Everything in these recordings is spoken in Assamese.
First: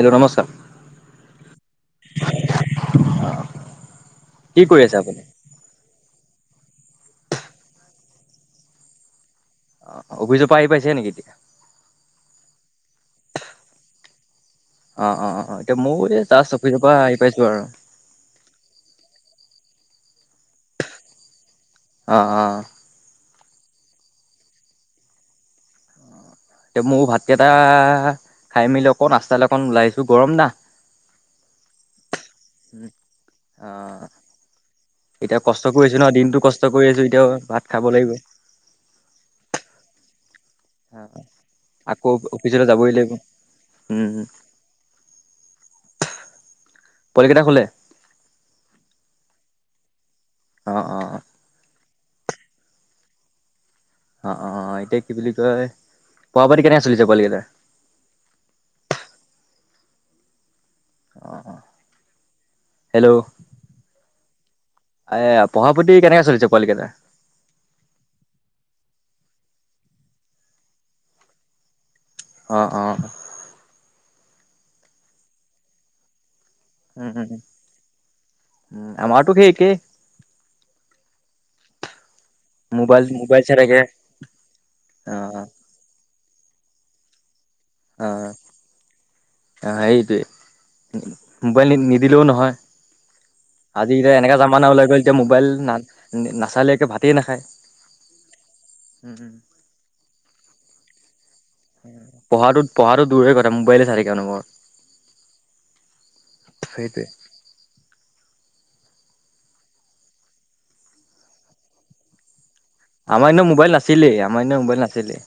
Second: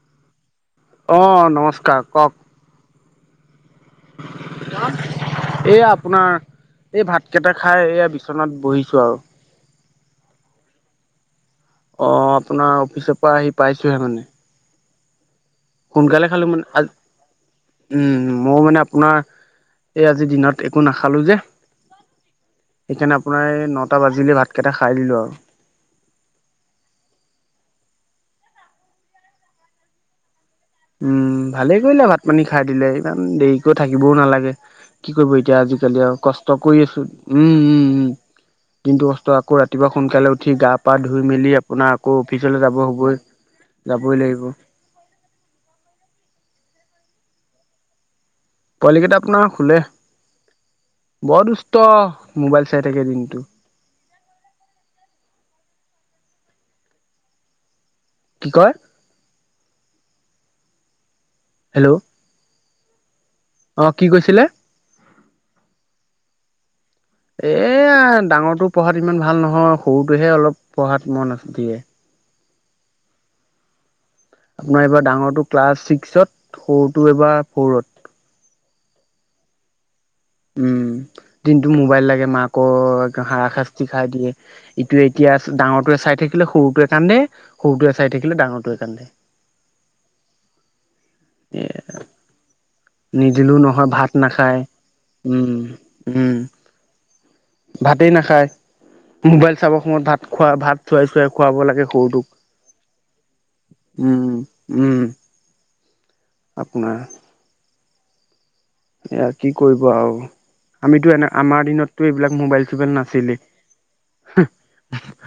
হেল্ল' নমস্কাৰ। অ নমস্কাৰ কওক? অ এই আপোনাৰ এই ভাত কেইটা খাই এয়া বিচনাত বহিছো আৰু। অ অফিচৰ পৰা আহি পাইছে নেকি এতিয়া? অ আপোনাৰ অফিচৰ পৰা আহি পাইছোহে মানে। অ অ অ অ এতিয়া ময়ো এই সোনকালে খালি জাষ্ট মানে অফিচৰ আজ, পৰা আহি পাইছো আৰু উম মৌ মানে আপোনাৰ এই আজিৰ দিনত একো নাখালো যে। আঁ আঁ অপোনাৰ নটা বাজিলে ভাতকেইটা খাই দিলোঁ আৰু। এতিয়া মৌ ভাত কেইটা খাই মেলি অকণ ৰাস্তালৈ অকণ ওলাইছো গৰম না। উম ভালে কৰিলে ভাত পানী খাই দিলে ইমান অ দেৰিকৈ থাকিবও নালাগে। কি কৰিব এতিয়া কষ্ট কৰি আছো আজিকালি ন আৰু দিনটো কষ্ট কৰি আছো, এতিয়া উম ভাত খাব উমম লাগিব কিন্তু অস্থ আকৌ ৰাতিপুৱা সোনকালে উ উঠি গা পা ধুই মেলি, আপোনাৰ আকৌ অফিচলৈ যাব হবই, উম যাবই লাগিব। [inaudible] পোৱালিকেইটা শুলে? পোৱালি কেইটা আপোনাৰ শুলে, অ অ বৰ দুষ্ট। মোবাইল চাই থাকে দিনটো। অ অ এতিয়া কি বুলি কয় পোৱা কেনেকে চলিছে পোৱালী কেইটাৰ কি কয় অ অ হেল্ল' হেল্ল' অ কি কৈছিলে এ পঢ়া পাতি কেনেকে চলিছে পোৱালি কেইটাৰ এ এ ডাঙৰটো পঢ়াত ইমান ভাল নহয় সৰুটোহে অলপ পঢ়াত মন দিয়ে অ অ আপোনাৰ এইবাৰ ডাঙৰটো ক্লাছ ছিক্সত সৰুটো উম উম এইবাৰ ফ'ৰত টো সেই একেই উম দিনটো মোবাইল লাগে মাকৰ মোবাইল এক মোবাইল হাৰা চাই থাকে শাস্তি খাই দিয়ে ইটো এতিয়া অ', ডাঙৰটোৱে চাই থাকে থাকিলে সৰুটোৱে কান্দে সৰুটোৱে চাই অ', থাকিলে ডাঙৰটোৱে কান্দে অ', সেইটোৱে। এ মোবাইল নিদিলেও নহয় নিদিলেও নহয় ভাত আজিয়া এনেকা নাখায় জামানা ওলাই গ'ল যেতিয়া মোবাইল উম না উম নাচালেকে ভাতেই নাখায় ভাতেই নাখায় মোবাইল চাবৰ সময়ত ভাত খোৱা ভাত খুৱাই খুৱাই খুৱাব লাগে সৰুটোক পঢ়াটোত পঢ়াটো দূৰৰে কথা মোবাইলে চাই থাকে উম অনবৰত উম আপোনাৰ সেইটোৱে। এয়া কি কৰিব আৰু আমিতো এনে আমাৰ দিনতটো এইবিলাক মোবাইল আমাৰ নাছিলে এনেও মোবাইল নাছিলেই আমাৰ এনেও মোবাইল নাছিলেই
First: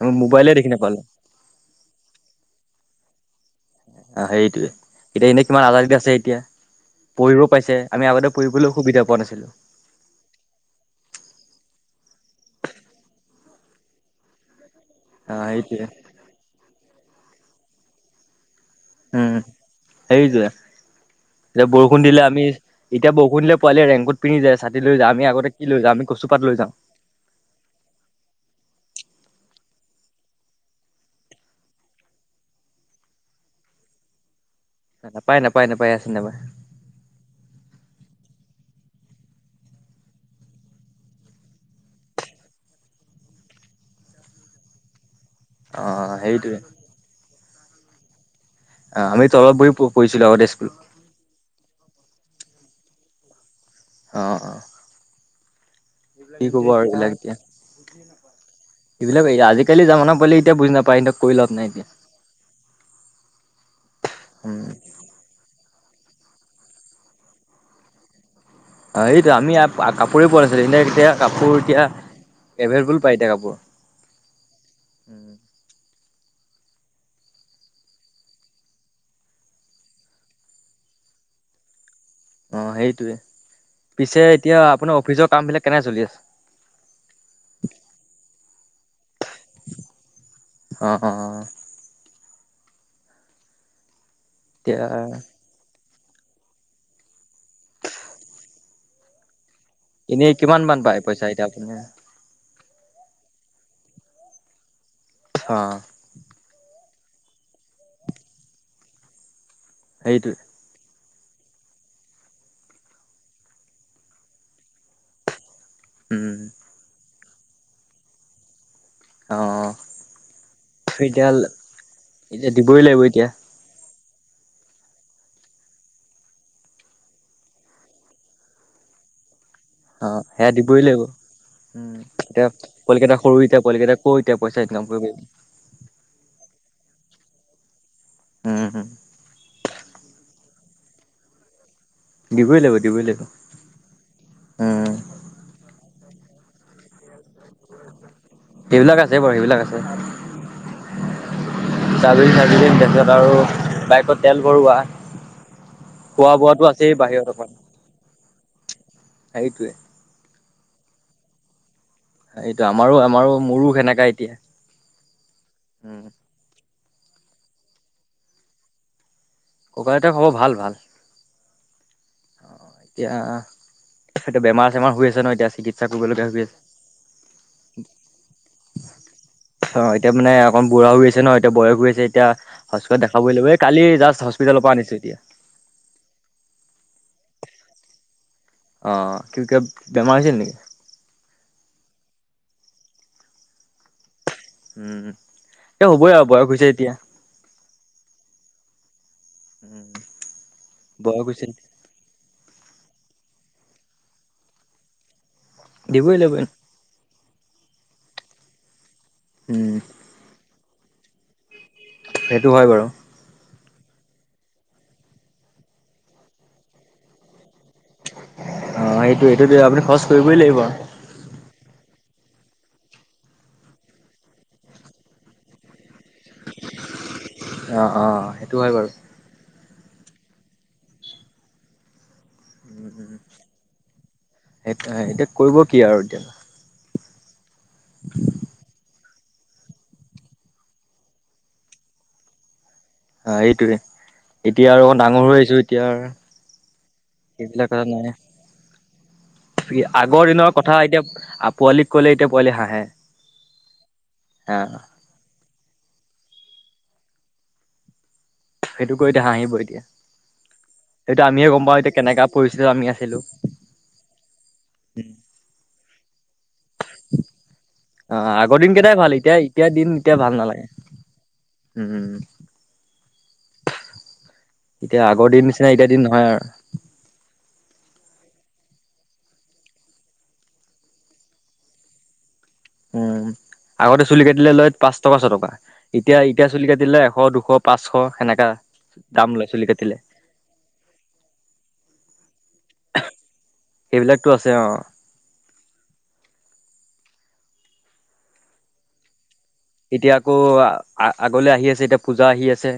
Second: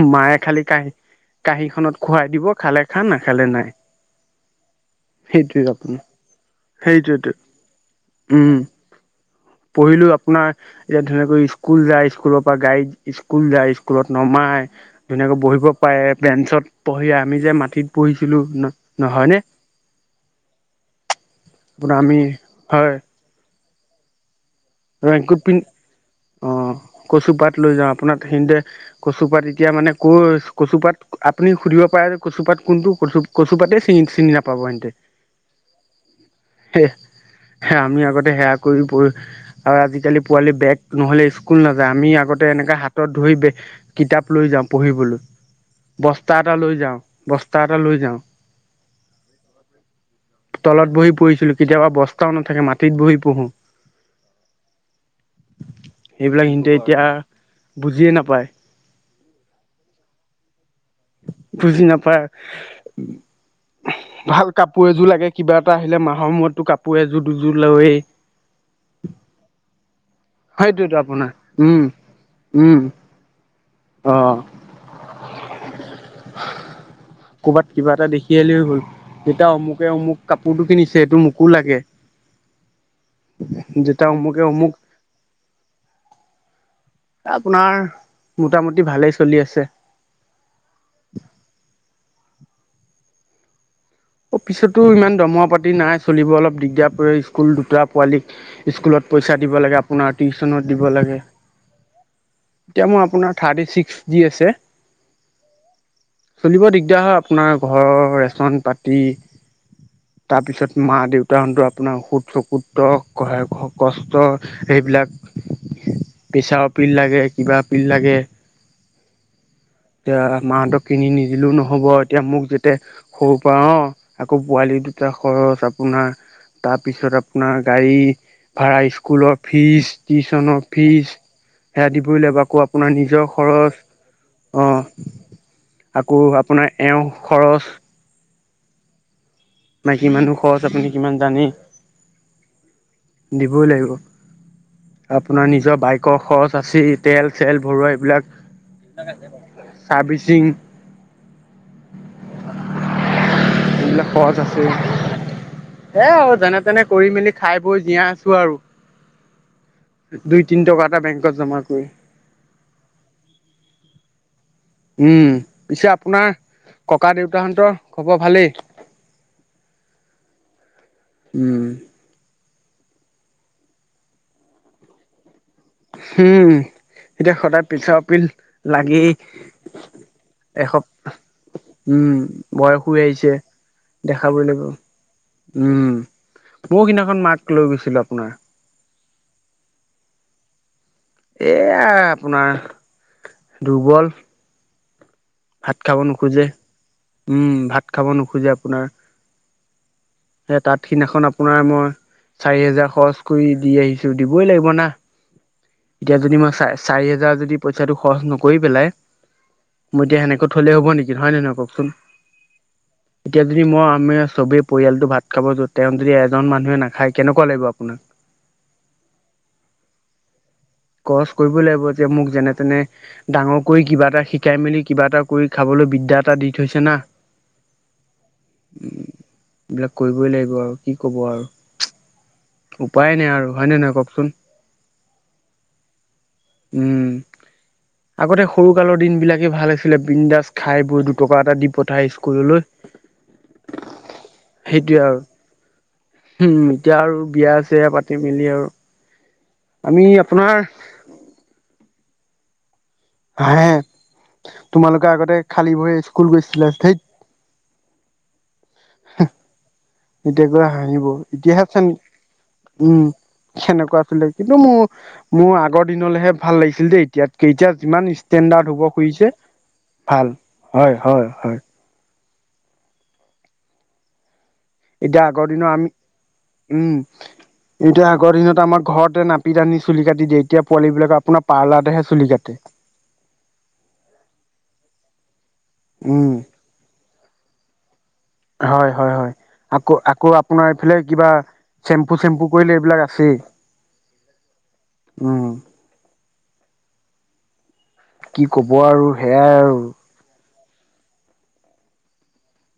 আমি মায়ে মোবাইলে খালি দেখি কাহী নাপালোঁ কাঁহী খনত খোৱাই দিব খালে খা নাখালে নাই অ সেইটোয়ে এতিয়া এনে সেইটোৱে কিমান আজাদিত আপোনাৰ। আছে এতিয়া সেইটোৱেতো পঢ়িব পাইছে আমি আগতে উম, পঢ়িবলে সুবিধা পোৱা নাই পঢ়িলো আপোনাৰ এতিয়া ধুনিয়াকৈ স্কুল যায় স্কুলৰ পৰা গাড়ীত স্কুল যায় স্কুলত নমাই ধুনীয়াকে অ', বহিব সেইটোৱে পাৰে বেঞ্চত পঢ়ি আমি যে মাটিত পঢ়িছিলোঁ ন উম নহয়নে? সেইটোৱে এতিয়া বৰষুণ দিলে আমি এতিয়া বৰষুণ পোৱালীয়ে ৰেইন কোট পিন্ধি যায় ছাতি লৈ যায় ৰেইন আমি কোট আগতে পি কি লৈ যাওঁ আমি কচুপাত লৈ যাওঁ। কচুপাত লৈ যাওঁ আপোনাৰ সেই খিনিতে কচুপাত এতিয়া মানে ক' কচুপাত আপুনি সুধিব পাৰে কচুপাত কোনটো কচু কচুপাতে চিনি চিনি নাপায় পাব হিহঁতে নাপায় নাপায় নাপায় আছে নাপায় আমি আগতে সেয়া কৰি প আৰু আজিকালি পোৱালি বেগ নহলে স্কুল নাযায় আমি আগতে এনেকা হাতত ধৰি কিতাপ লৈ যাওঁ পঢ়িবলৈ অ বস্তা এটা সেইটোৱে লৈ যাওঁ বস্তা এটা লৈ যাওঁ অ আমি তলত বহি পঢ়িছিলো আগতে স্কুল তলত বহি পঢ়িছিলো কেতিয়াবা বস্তাও নাথাকে মাটিত বহি পঢ়ো অ অ কি সেইবিলাক কব সিহঁতে আৰু এইবিলাক এতিয়া বুজিয়ে নাপায় এইবিলাক আজিকালি জামানা পোৱালী এতিয়া বুজি নাপ বুজি নাপায় ভাল উম কাপোৰ এযোৰ লাগে কিবা এটা আহিলে মা সময়তো কাপোৰ এযোৰ দুযোৰ লৱেই এইটো আমি কাপোৰেই পোৱা নাইছিলোঁ সেইটোৱেতো এনেই আপোনাৰ কাপোৰ এতিয়া উম উম এভেইলেবল পাই এতিয়া কাপোৰ অ [inaudible] কৰ'বাত কিবা এটা দেখি আহিলেও হ'ল। যেতিয়া অমুকে অমুক কাপোৰটো কিনিছে এইটো মোকো লাগে অ সেইটোৱে যেতিয়া পিছে অমুকে এতিয়া অমুক আপোনাৰ অফিচৰ কামবিলাক কেনে চলি আছে আপোনাৰ মোটামুটি ভালেই চলি আছে অ অ এতিয়া অফিছতো ইমান দৰমহা পাতি নাই। চলিব অলপ দিগদাৰ কৰে। স্কুল দুটা পোৱালীক স্কুলত পইচা দিব লাগে আপোনাৰ এনেই কিমান টিচনত মান দিব পায় লাগে, পইচা এতিয়া আপুনি এতিয়া মই আপোনাৰ থাৰ্টি ছিক্স দি আছে। অ। এতিয়া হয় আপোনাৰ ঘৰৰ ৰেচন পাতি সেইটোৱে তাৰপিছত মা দেউতা। উদ্তাহৰণটো আপোনাৰ সুত চকুতহায় কষ্ট সেইবিলাক। উম পেচাঅ পিল লাগে, কিবা আপিল লাগে। অ, অ। এতিয়া মাহতক কিনি নিদিলেও নহব, এতিয়া মোক যেতিয়া দিবই লাগিব এতিয়া সৰু পৰা অ, আকৌ পোৱালি দুটা খৰচ আপোনাৰ। তাৰ পিছত আপোনাৰ গাড়ী ভাড়া স্কুলত ফিজ অ সেয়া টিউচনৰ দিবই লাগিব ফিজ। সেয়া উম, দিবই লাগিব এতিয়া আকৌ আপোনাৰ পোৱালিকেইটা নিজৰ সৰু এতিয়া খৰচ পোৱালিকেইটা ক' এতিয়া পইচা অ ইনকাম কৰিবি। আকৌ আপোনাৰ এওঁ খৰচ। উম, হম। মাইকি মানুহ ৰ খৰচ আপুনি কিমান জানেই? দিবই লাগিব। দিবই লাগিব। দিবই লাগিব। উম, আপোনাৰ নিজৰ বাইকৰ খৰচ আচেই তেল চেল ভৰুৱা এইবিলাক। সেইবিলাক আছে বাৰু সেইবিলাক আছে। চাৰ্ভিচিং চালি চালুম তাৰপিছত আৰু এইবিলাক বাইকত খৰচ তেল আছে ভৰুৱা। এ, আৰু যেনে তেনে কৰি মেলি খাই বৈ জীয়াই আছো আৰু। সেইটোৱে। দুই তিনি টকা এটা বেংকত জমা কৰি। এইটো আমাৰো, আমাৰো মোৰো সেনেকা এতিয়া। উম, পিছে উম, আপোনাৰ ককা দেউতাহঁতৰ খবৰ ভালেই? ককা আইতা খবৰ ভাল ভাল। উম। অ, এতিয়া এইটো বেমাৰ-চেমাৰ হৈ আছে ন এতিয়া চিকিৎসা কৰিবলগীয়া হৈ হম আছে। এতিয়া সদায় পিতাই অৰ পিল লাগি অ', এতিয়া মানে অকণ এসপ বুঢ়া হৈ আছে ন এতিয়া বয়স হৈ আছে উম, এতিয়া বয়স হৈ হস্পিটেলত দেখাবই আহিছে লাগিব। এই কালি জাষ্ট দেখাব হস্পিটেলৰ লাগিব। পৰা আনিছো এতিয়া। উম, ময় সিদিনাখন মাক লৈ গৈছিলো আপোনাৰ। অ, কি তেওঁ বেমাৰ হৈছে নেকি? এয়া আপোনাৰ দুৰ্বল। উম। ভাত এ খাব হ'বই আৰু নোখোজে। বয়স হৈছে এতিয়া উম, ভাত খাব নোখোজে আপোনাৰ উম। সেই তাঁত সিদিনাখন আপোনাৰ মই চাৰি হেজাৰ খৰচ কৰি দি আহিছো। দিবই লাগিব না, দিবই এতিয়া লাগিব যদি মই চা চাৰি হা জাৰ যদি পইচাটো খৰচ নকৰি পেলাই, উম মই এতিয়া সেনেকে থলে হ'ব নেকি নহয় নে নহয় কওক? সেইটো হয় বাৰু। যদি মই আমি সবেই পৰিয়ালটো ভাত খাব য তেওঁ যদি এজন মানুহে নাখায় কেনেকুৱা লাগিব আপোনাক অ, সেইটো সেইটোত আপুনি খৰচ কৰিবই লাগিব। খৰচ কৰিব লাগিব যে মোক যেনে তেনে ডাঙৰ কৰি কিবা এটা শিকাই মেলি কিবা এটা কৰি খাবলৈ বিদ্যাত এটা দি থৈছে না। অ অ সেইটো হয় বাৰু এইবিলাক কৰিবই লাগিব আৰু কি ক'ব আৰু। উপায় নাই আৰু হয় নে নহয় কওকচোন? এতিয়া কৰিব কি আৰু এতিয়া? উম আগতে সৰু কালত দিন বিলাকে ভাল আছিলে বিন্দাস খাই বৈ দুটকা এটা দি পঠাই স্কুললৈ। অ এইটোৱে। এতিয়া আৰু অক ডাঙৰ হৈ আহিছো এতিয়া আৰু হম এতিয়া আৰু বিয়া সেইবিলাক কথা চিয়া নাই। পাতি মেলি আৰু আমি আগৰ দিনৰ আপোনাৰ কথা এতিয়া পোৱালিক কলে এতিয়া পোৱালি হাঁহে। হাঁহে, হা তোমালোকে আগতে খালী ভৰিৰে স্কুল গৈছিলা থেইত। সেইটো কৈ এতিয়া হাঁহিব এতিয়া। এতিয়াকৈ হাঁহিব সেইটো আমিয়ে গম ইতিহাস পাওঁ চ এতিয়া নেকি কেনেকা পৰিস্থিতিত আমি উম। আছিলো সেনেকুৱা আছিলে কিন্তু মোৰ মোৰ আগৰ দিনলৈহে ভাল লাগিছিল যে এতিয়াতকে এতিয়া যিমান ষ্টেণ আগৰদিন কেইটাই ভাল এতিয়া এতিয়া দিন এতিয়া ভাল নালাগে হয় হয় হয় উম। এতিয়া দিন আগৰ নিচিনা দিনৰ আমি এতিয়া দিন নহয় আৰু উম এতিয়া আগৰ দিনত আমাৰ ঘৰতে নাপিত আনি চুলি কাট দিয়ে, এতিয়া পোৱালিবিলাক আপোনাৰ পাৰ্লাৰতেহে চুলি কাটে। উম আগতে চুলি কাটিলে লৈ পাঁচ টকা ছয় টকা এতিয়া উম এতিয়া চুলি কাটিলে এ শ দুশ পাঁচশ সেনেকা হয় হয় দাম হয় লৈছিল। আকৌ আকৌ আপোনাৰ এইফালে কিবা চেম্পু চেম্পু কৰিলে এইবিলাক আছেই। সেইবিলাকটো আছে অ। উম কি কব আৰু? সেয়াই আৰু এতিয়া আকৌ আগলে আহি আছে এতিয়া পূজা আহি আছে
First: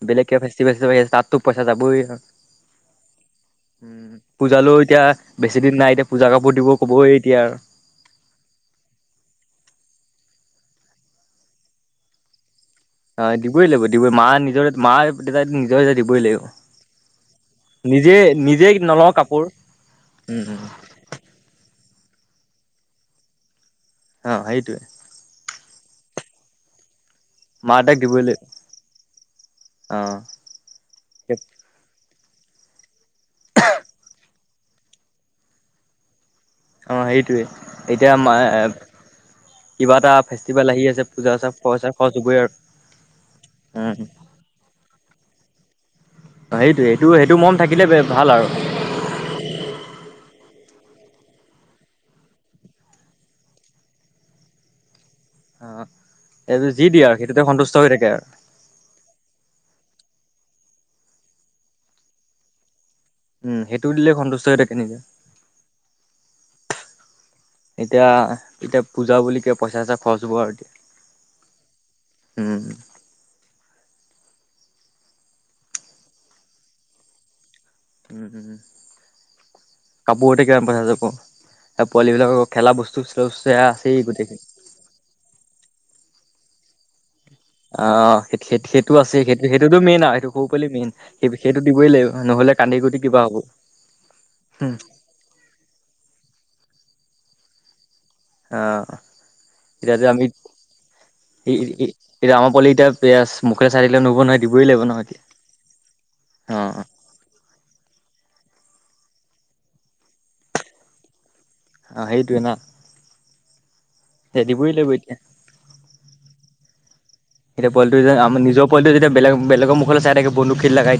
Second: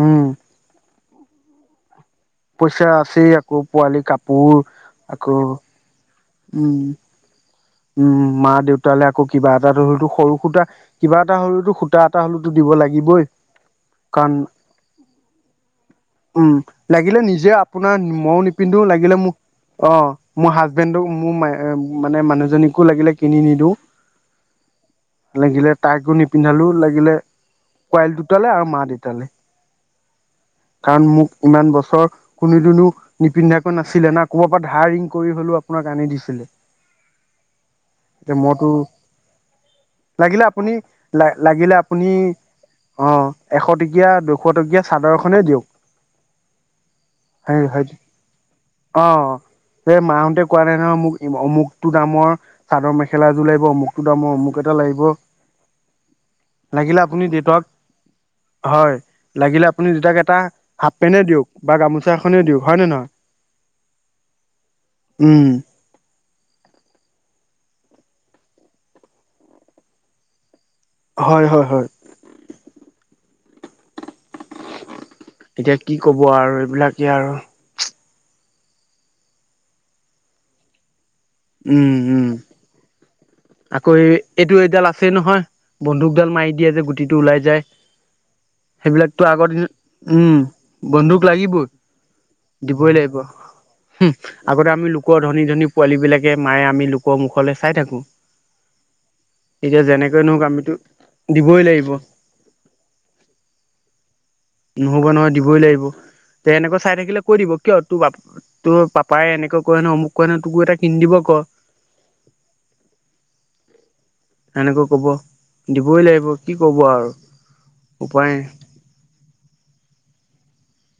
উম বেলেগ কে ফেষ্টিভেল চ আহি আছে। তাততো পইচা যাবই আৰু পইচা আছেই আকৌ পোৱালি উম কাপোৰ পূজালৈও এতিয়া আকৌ বেছি দিন নাই এতিয়া পূজা কাপোৰ দিব উম ক'বই এতিয়া আৰু। উম মা -দেউতালৈ আকৌ কিবা এটা হেৰিতো সৰু সুতা কিবা এটা সৰুতো সূতা এটা হ দিব অ লাগিবই দিবই লাগিব দিবই মা কাৰণ নিজৰে মা দেউতাই নিজৰ দিবই লাগিব উম লাগিলে নিজ যে আপোনাৰ নিজে মইও নিজে নিপিন্ধো নলওঁ লাগিলে মোক কাপোৰ অ উম মোৰ উম হাজবেণ্ডক মোৰ ম মানে মানুহজনীকো লাগিলে কিনি নিদিওঁ। অ সেইটোৱে। লাগিলে তাইকো নিপিন্ধালোঁ লাগিলে মা দেউতাক পোৱালি দিবই দুটালে লাগিব আৰু মা - দেউতালে। অ কাৰণ মোক ইমান বছৰ কোনো দুনো নিপিন্ধাকৈ নাছিলে না ক'ৰবাৰ পৰা ধাৰ ঋণ কৰি হলেও আপোনাক আনি দিছিলে। অ সেইটোৱে এতিয়া মা কিবা এটা লাগিলে আপুনি ফেষ্টিভেল আহি আছে পূজা চা খৰচ হবই আৰু। অঁ এশ উম টকীয়া, দুশ টকীয়া চাদৰখনেই দিয়ক সেইটোৱে সেইটো সেইটো হে মৰম থাকিলে হয় ভাল আৰু অ সেই মাহতে কোৱা নাই নহয় মোক অমুকটো দামৰ চাদৰ মেখেলাযোৰ লাগিব, অমুকটো দামৰ অমুক এটা লাগিব। অ এইটো যি লাগিলে দিয়ে আৰু আপুনি সেইটোতে দেউতাক সন্তুষ্ট হৈ থাকে আৰু হয় লাগিলে আপুনি দেউটাক এটা হাফ পেনে দিয়ক বা গামোচা এখনেই দিয়ক হয় নে নহয়? উম সেইটো দিলে সন্তুষ্ট হৈ থাকে নিজে। উম এতিয়া এতিয়া পূজা বুলি কিয় পইচা চইচা খৰচ হব আৰু এতিয়া। হয় হয় হয়। উম এতিয়া কি কব আৰু এইবিলাকে আৰু। উম উম কাপোৰতে কিমান পইচা যাব। উম পোৱালী উম বিলাকৰ খেলা বস্তু চস্তুয়া আকৌ আছেই গোটেইখিনি এইটো এইডাল আছেই নহয় বন্ন্দুকডাল মাৰি দিয় যে গুটিত অ স সেই সেইটো আছে সেইটো আগৰ দিনত সেইটোতো মেইন আৰু সেইটো উম সৰু পোৱালি মেইন বন্দুক সেই সেইটো লাগিবই দিবই লাগিব। নহলে কান্দি দিবই কুটি লাগিব কিবা হ'ব। আগতে আমি লোকৰ ধনী ধনী পোৱালী বিলাকে মায়ে আমি লোকৰ মুখলে চাই থাকো। এতিয়া যেনেকৈ নক আমিতো দিবই লাগিব এ আমৰ পোৱালি এতিয়া মুখে চাই থাকিলে নহব নহয়। দিবই লাগিব ন নহব এতিয়া নহয় দিবই লাগিব তে অ এনেকৈ চাই থাকিলে কৈ দিব কিয় তোৰ বা তোৰ পাপাই এনেকৈ কয় ন অ মোক ক ন তোকো এটা কিন দিব ক। সেইটোৱেই ন। সেনেকৈ কব দিবই লাগিব কি কব আৰু। এতিয়া পোৱালিটো যে উপায় আম নাই নিজৰ পোৱালিটো বেলেগৰ মুখলৈ চাই থাকে বন্দুগ লগাই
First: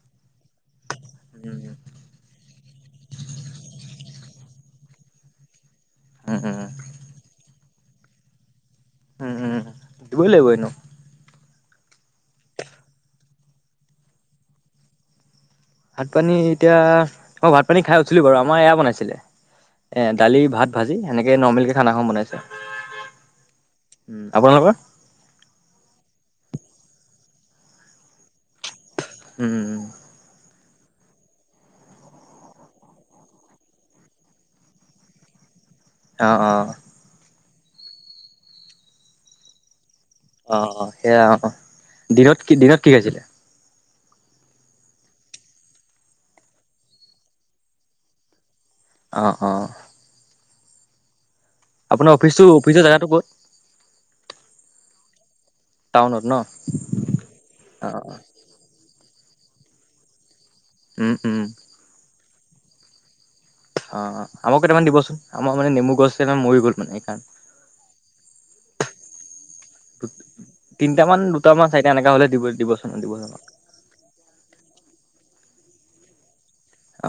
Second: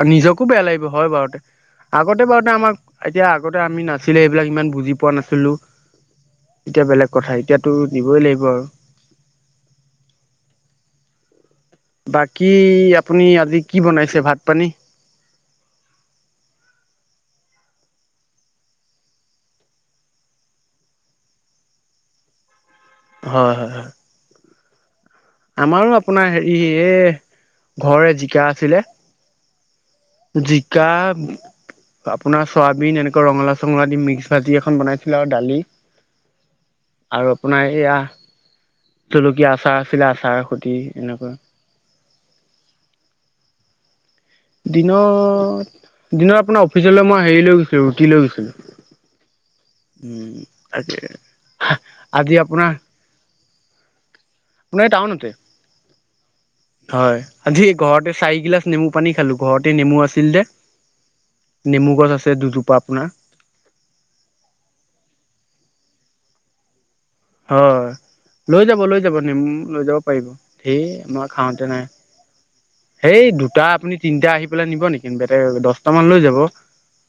আ নিজকো বেয়া লাগিব হয় বাৰুতে উম আগতে বাৰুতে আমাক। এতিয়া আগতে আমি নাছিলে এইবিলাক ইমান বুজি পোৱা নাছিলো উম উম এতিয়া বেলেগ কথাই। এতিয়াতো দিবই লাগিব আৰু। দিবই লাগিবনো। বাকী আপুনি আজি কি বনাইছে ভাত পানী। ভাত পানী এতিয়া মই ভাত পানী খাই উছিলো বাৰু আমাৰ এয়া বনাইছিলে। এ দালি ভাত ভাজি সেনেকে নৰ্মেল কে খানাখন বনাইছে। হয় হয় হয় উম আপোনালোকৰ। আমাৰো আপোনাৰ হেৰি এই ঘৰ জিকা আছিলে। উম উ। জিকা। আপোনাৰ চয়াবিন এনেকুৱা ৰঙালা চঙলা দি মিক্স ভাজি এখন বনাইছিলো আৰু দালি। অ অ। আৰু আপোনাৰ এইয়া জলকীয়া আচাৰ। আছিলে আচাৰ অ সতি অ সেয়া এনেকুৱা অ অ দিনত কি দিনত কি আছিলে। দিনত দিনত আপোনাৰ অফিচলৈ মই হেৰি লৈ গৈছিলো ৰুটি লৈ গৈছিলো। অ অ। আতচ্ছা আপোনাৰ অফিচটো অফিচৰ জেগাতটো ক'ত। আপোনাৰ এই টাউনতে টাউনত ন হয় আজি অ অ ঘৰতে চাৰিগিলাচ নেমু পানী খালো। ঘৰতে নেমু আছিল দে উম উম নেমু গছ আছে দুজোপা আপোনাৰ। অ আমাকো এটামান দিবচোন আমাৰ মানে নেমু গছ মৰি গ'ল মানে। সেইকাৰণে হয়। লৈ যাব লৈ যাব নিম লৈ যাব পাৰিব ধেৰ তিনিটামান মই দুটামান খাওঁতে নাই। চাৰিটা এনেকা হ'লে দিব দিবচোন দিবচোন সেই দুটা আপুনি তিনিটা আহি পেলাই নিব নেকি দহটা মান লৈ যাব।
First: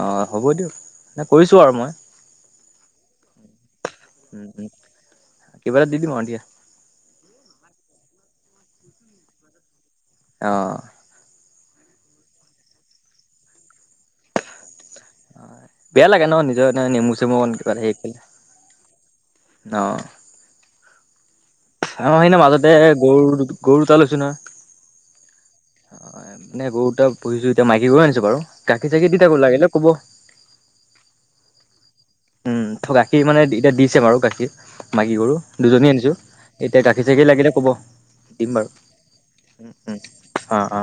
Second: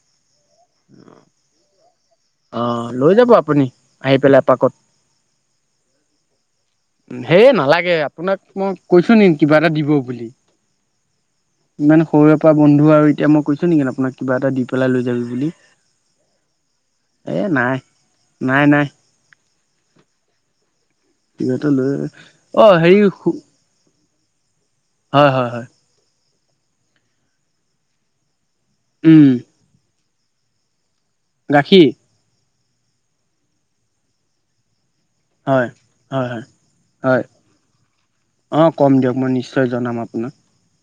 অ হ'ব দিয়ক ম কৰিছোঁ আৰু মই। অ লৈ যাব আপুনি আহি পেলাই উ এপাকত কিবা এটা দি দিম আৰু দিয়া। হেই নালাগে আপোনাক মই কৈছো নিেক কিবা এটা দিব। বুলি অ। ইমান সৰুৰে পৰা বন্ধু আৰু এতিয়া মই কৈছো নেকি আপোনাক কিবা এটা দি। পেলাই লৈ যাবি বুলি বেয়া লাগে ন নিজৰ এ নেমু এ চেমুন কিবা নাই নাই নাই ন। সিহঁতে লৈ অ আহি ন অ মাজতে হেৰি গৰু গৰু দুটা লৈছো নহয়। হয় হয় হয়। এনে গৰু এ পূহিছো এতিয়া মাইকী গৰু আনিছো বাৰু গাখীৰ চাকি দি উম থাকো লাগিলে ক'ব। গাখীৰ। উম গাখীৰ মানে এতিয়া দিছে বাৰু গাখীৰ মাইকী গৰু হয় দুজনীয়ে আনিছো। হয় হয় এতিয়া গাখীৰ হয় চাখীৰ লাগিলে ক'ব দিম অ কম দিয়ক মই নিশ্চয় জনাম বাৰু আপোনাক অ অ।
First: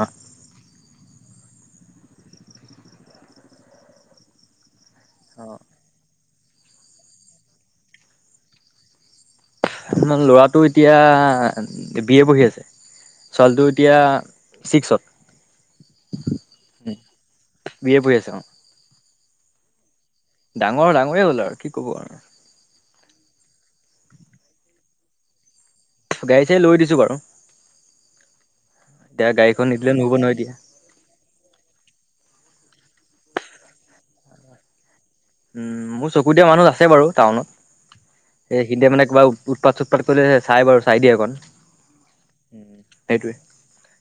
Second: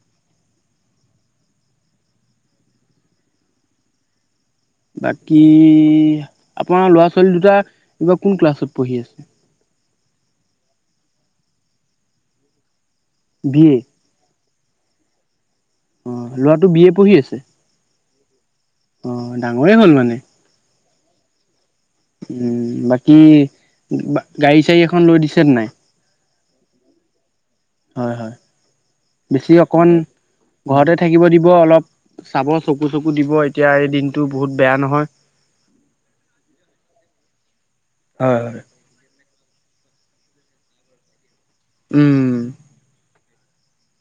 বাকী অ আপোনাৰ ল'ৰা ছোৱালী দুটা এইবাৰ কোন ক্লাছত পঢ়ি আছে? আপোনাৰ ল'ৰাটো এতিয়া বি এ পঢ়ি আছে, বি ছোৱালীটো এ এতিয়া ছিক্সত। অ লৰাটো বিএ পঢ়ি আছে? বি এ পঢ়ি অ। অ ডাঙৰে হ'ল মানে। ডাঙৰ ডাঙৰে হ'ল আৰু। ক'ব আৰু উম বাকী গাড়ী চাৰী এখন লৈ দিছে নাই? গাড়ী চাৰি লৈ দিছো বাৰু। হয় হয়। এতিয়া বেছি গাড়ীখন অকন নিদিলে নহ'ব নহয় এতিয়া ঘৰতে থাকিব দিব অলপ চাব চকু চকো দিব এতিয়া এই দিনটো বহুত বেয়া নহয়। উম মোৰ চকু দিয়া মানুহ আছে বাৰু টাউনত, হয় হয় সেই খিনিতে মানে কিবা উৎপাত চুটপাত কৰি চাই বাৰু চাই দিয়ে অকণ উম সেইটোৱে।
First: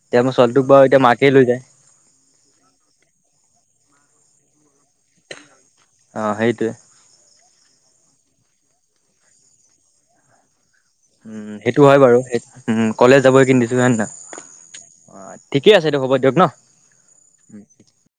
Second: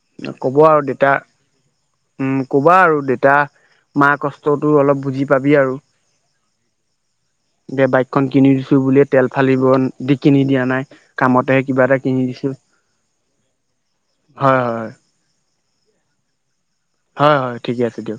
এতিয়া মোৰ ছোৱালীটোক ক'বা আৰু বাৰু এতিয়া দেতা মাকেই লৈ যায় উম কবা আৰু দেতা মা কষ্ট টো অলপ অলপ বুজি পাবি আৰু। অ সেইটোৱে দে বাইকখন কিনি দিছো বুলিয়ে তেল ফালিব দি কিনি দিয়া নাই। উম কামতেহে কিবা সেইটো এটা হয় বাৰু কিনি দিছো উম কলেজ যাবই কিনি দিছোঁ হয় নে নহয়? হয় হয় হয় অ ঠিকে আছে দিয়ক হ'ব দিয়ক ন। হয় হয় ঠিকে আছে দিয়ক।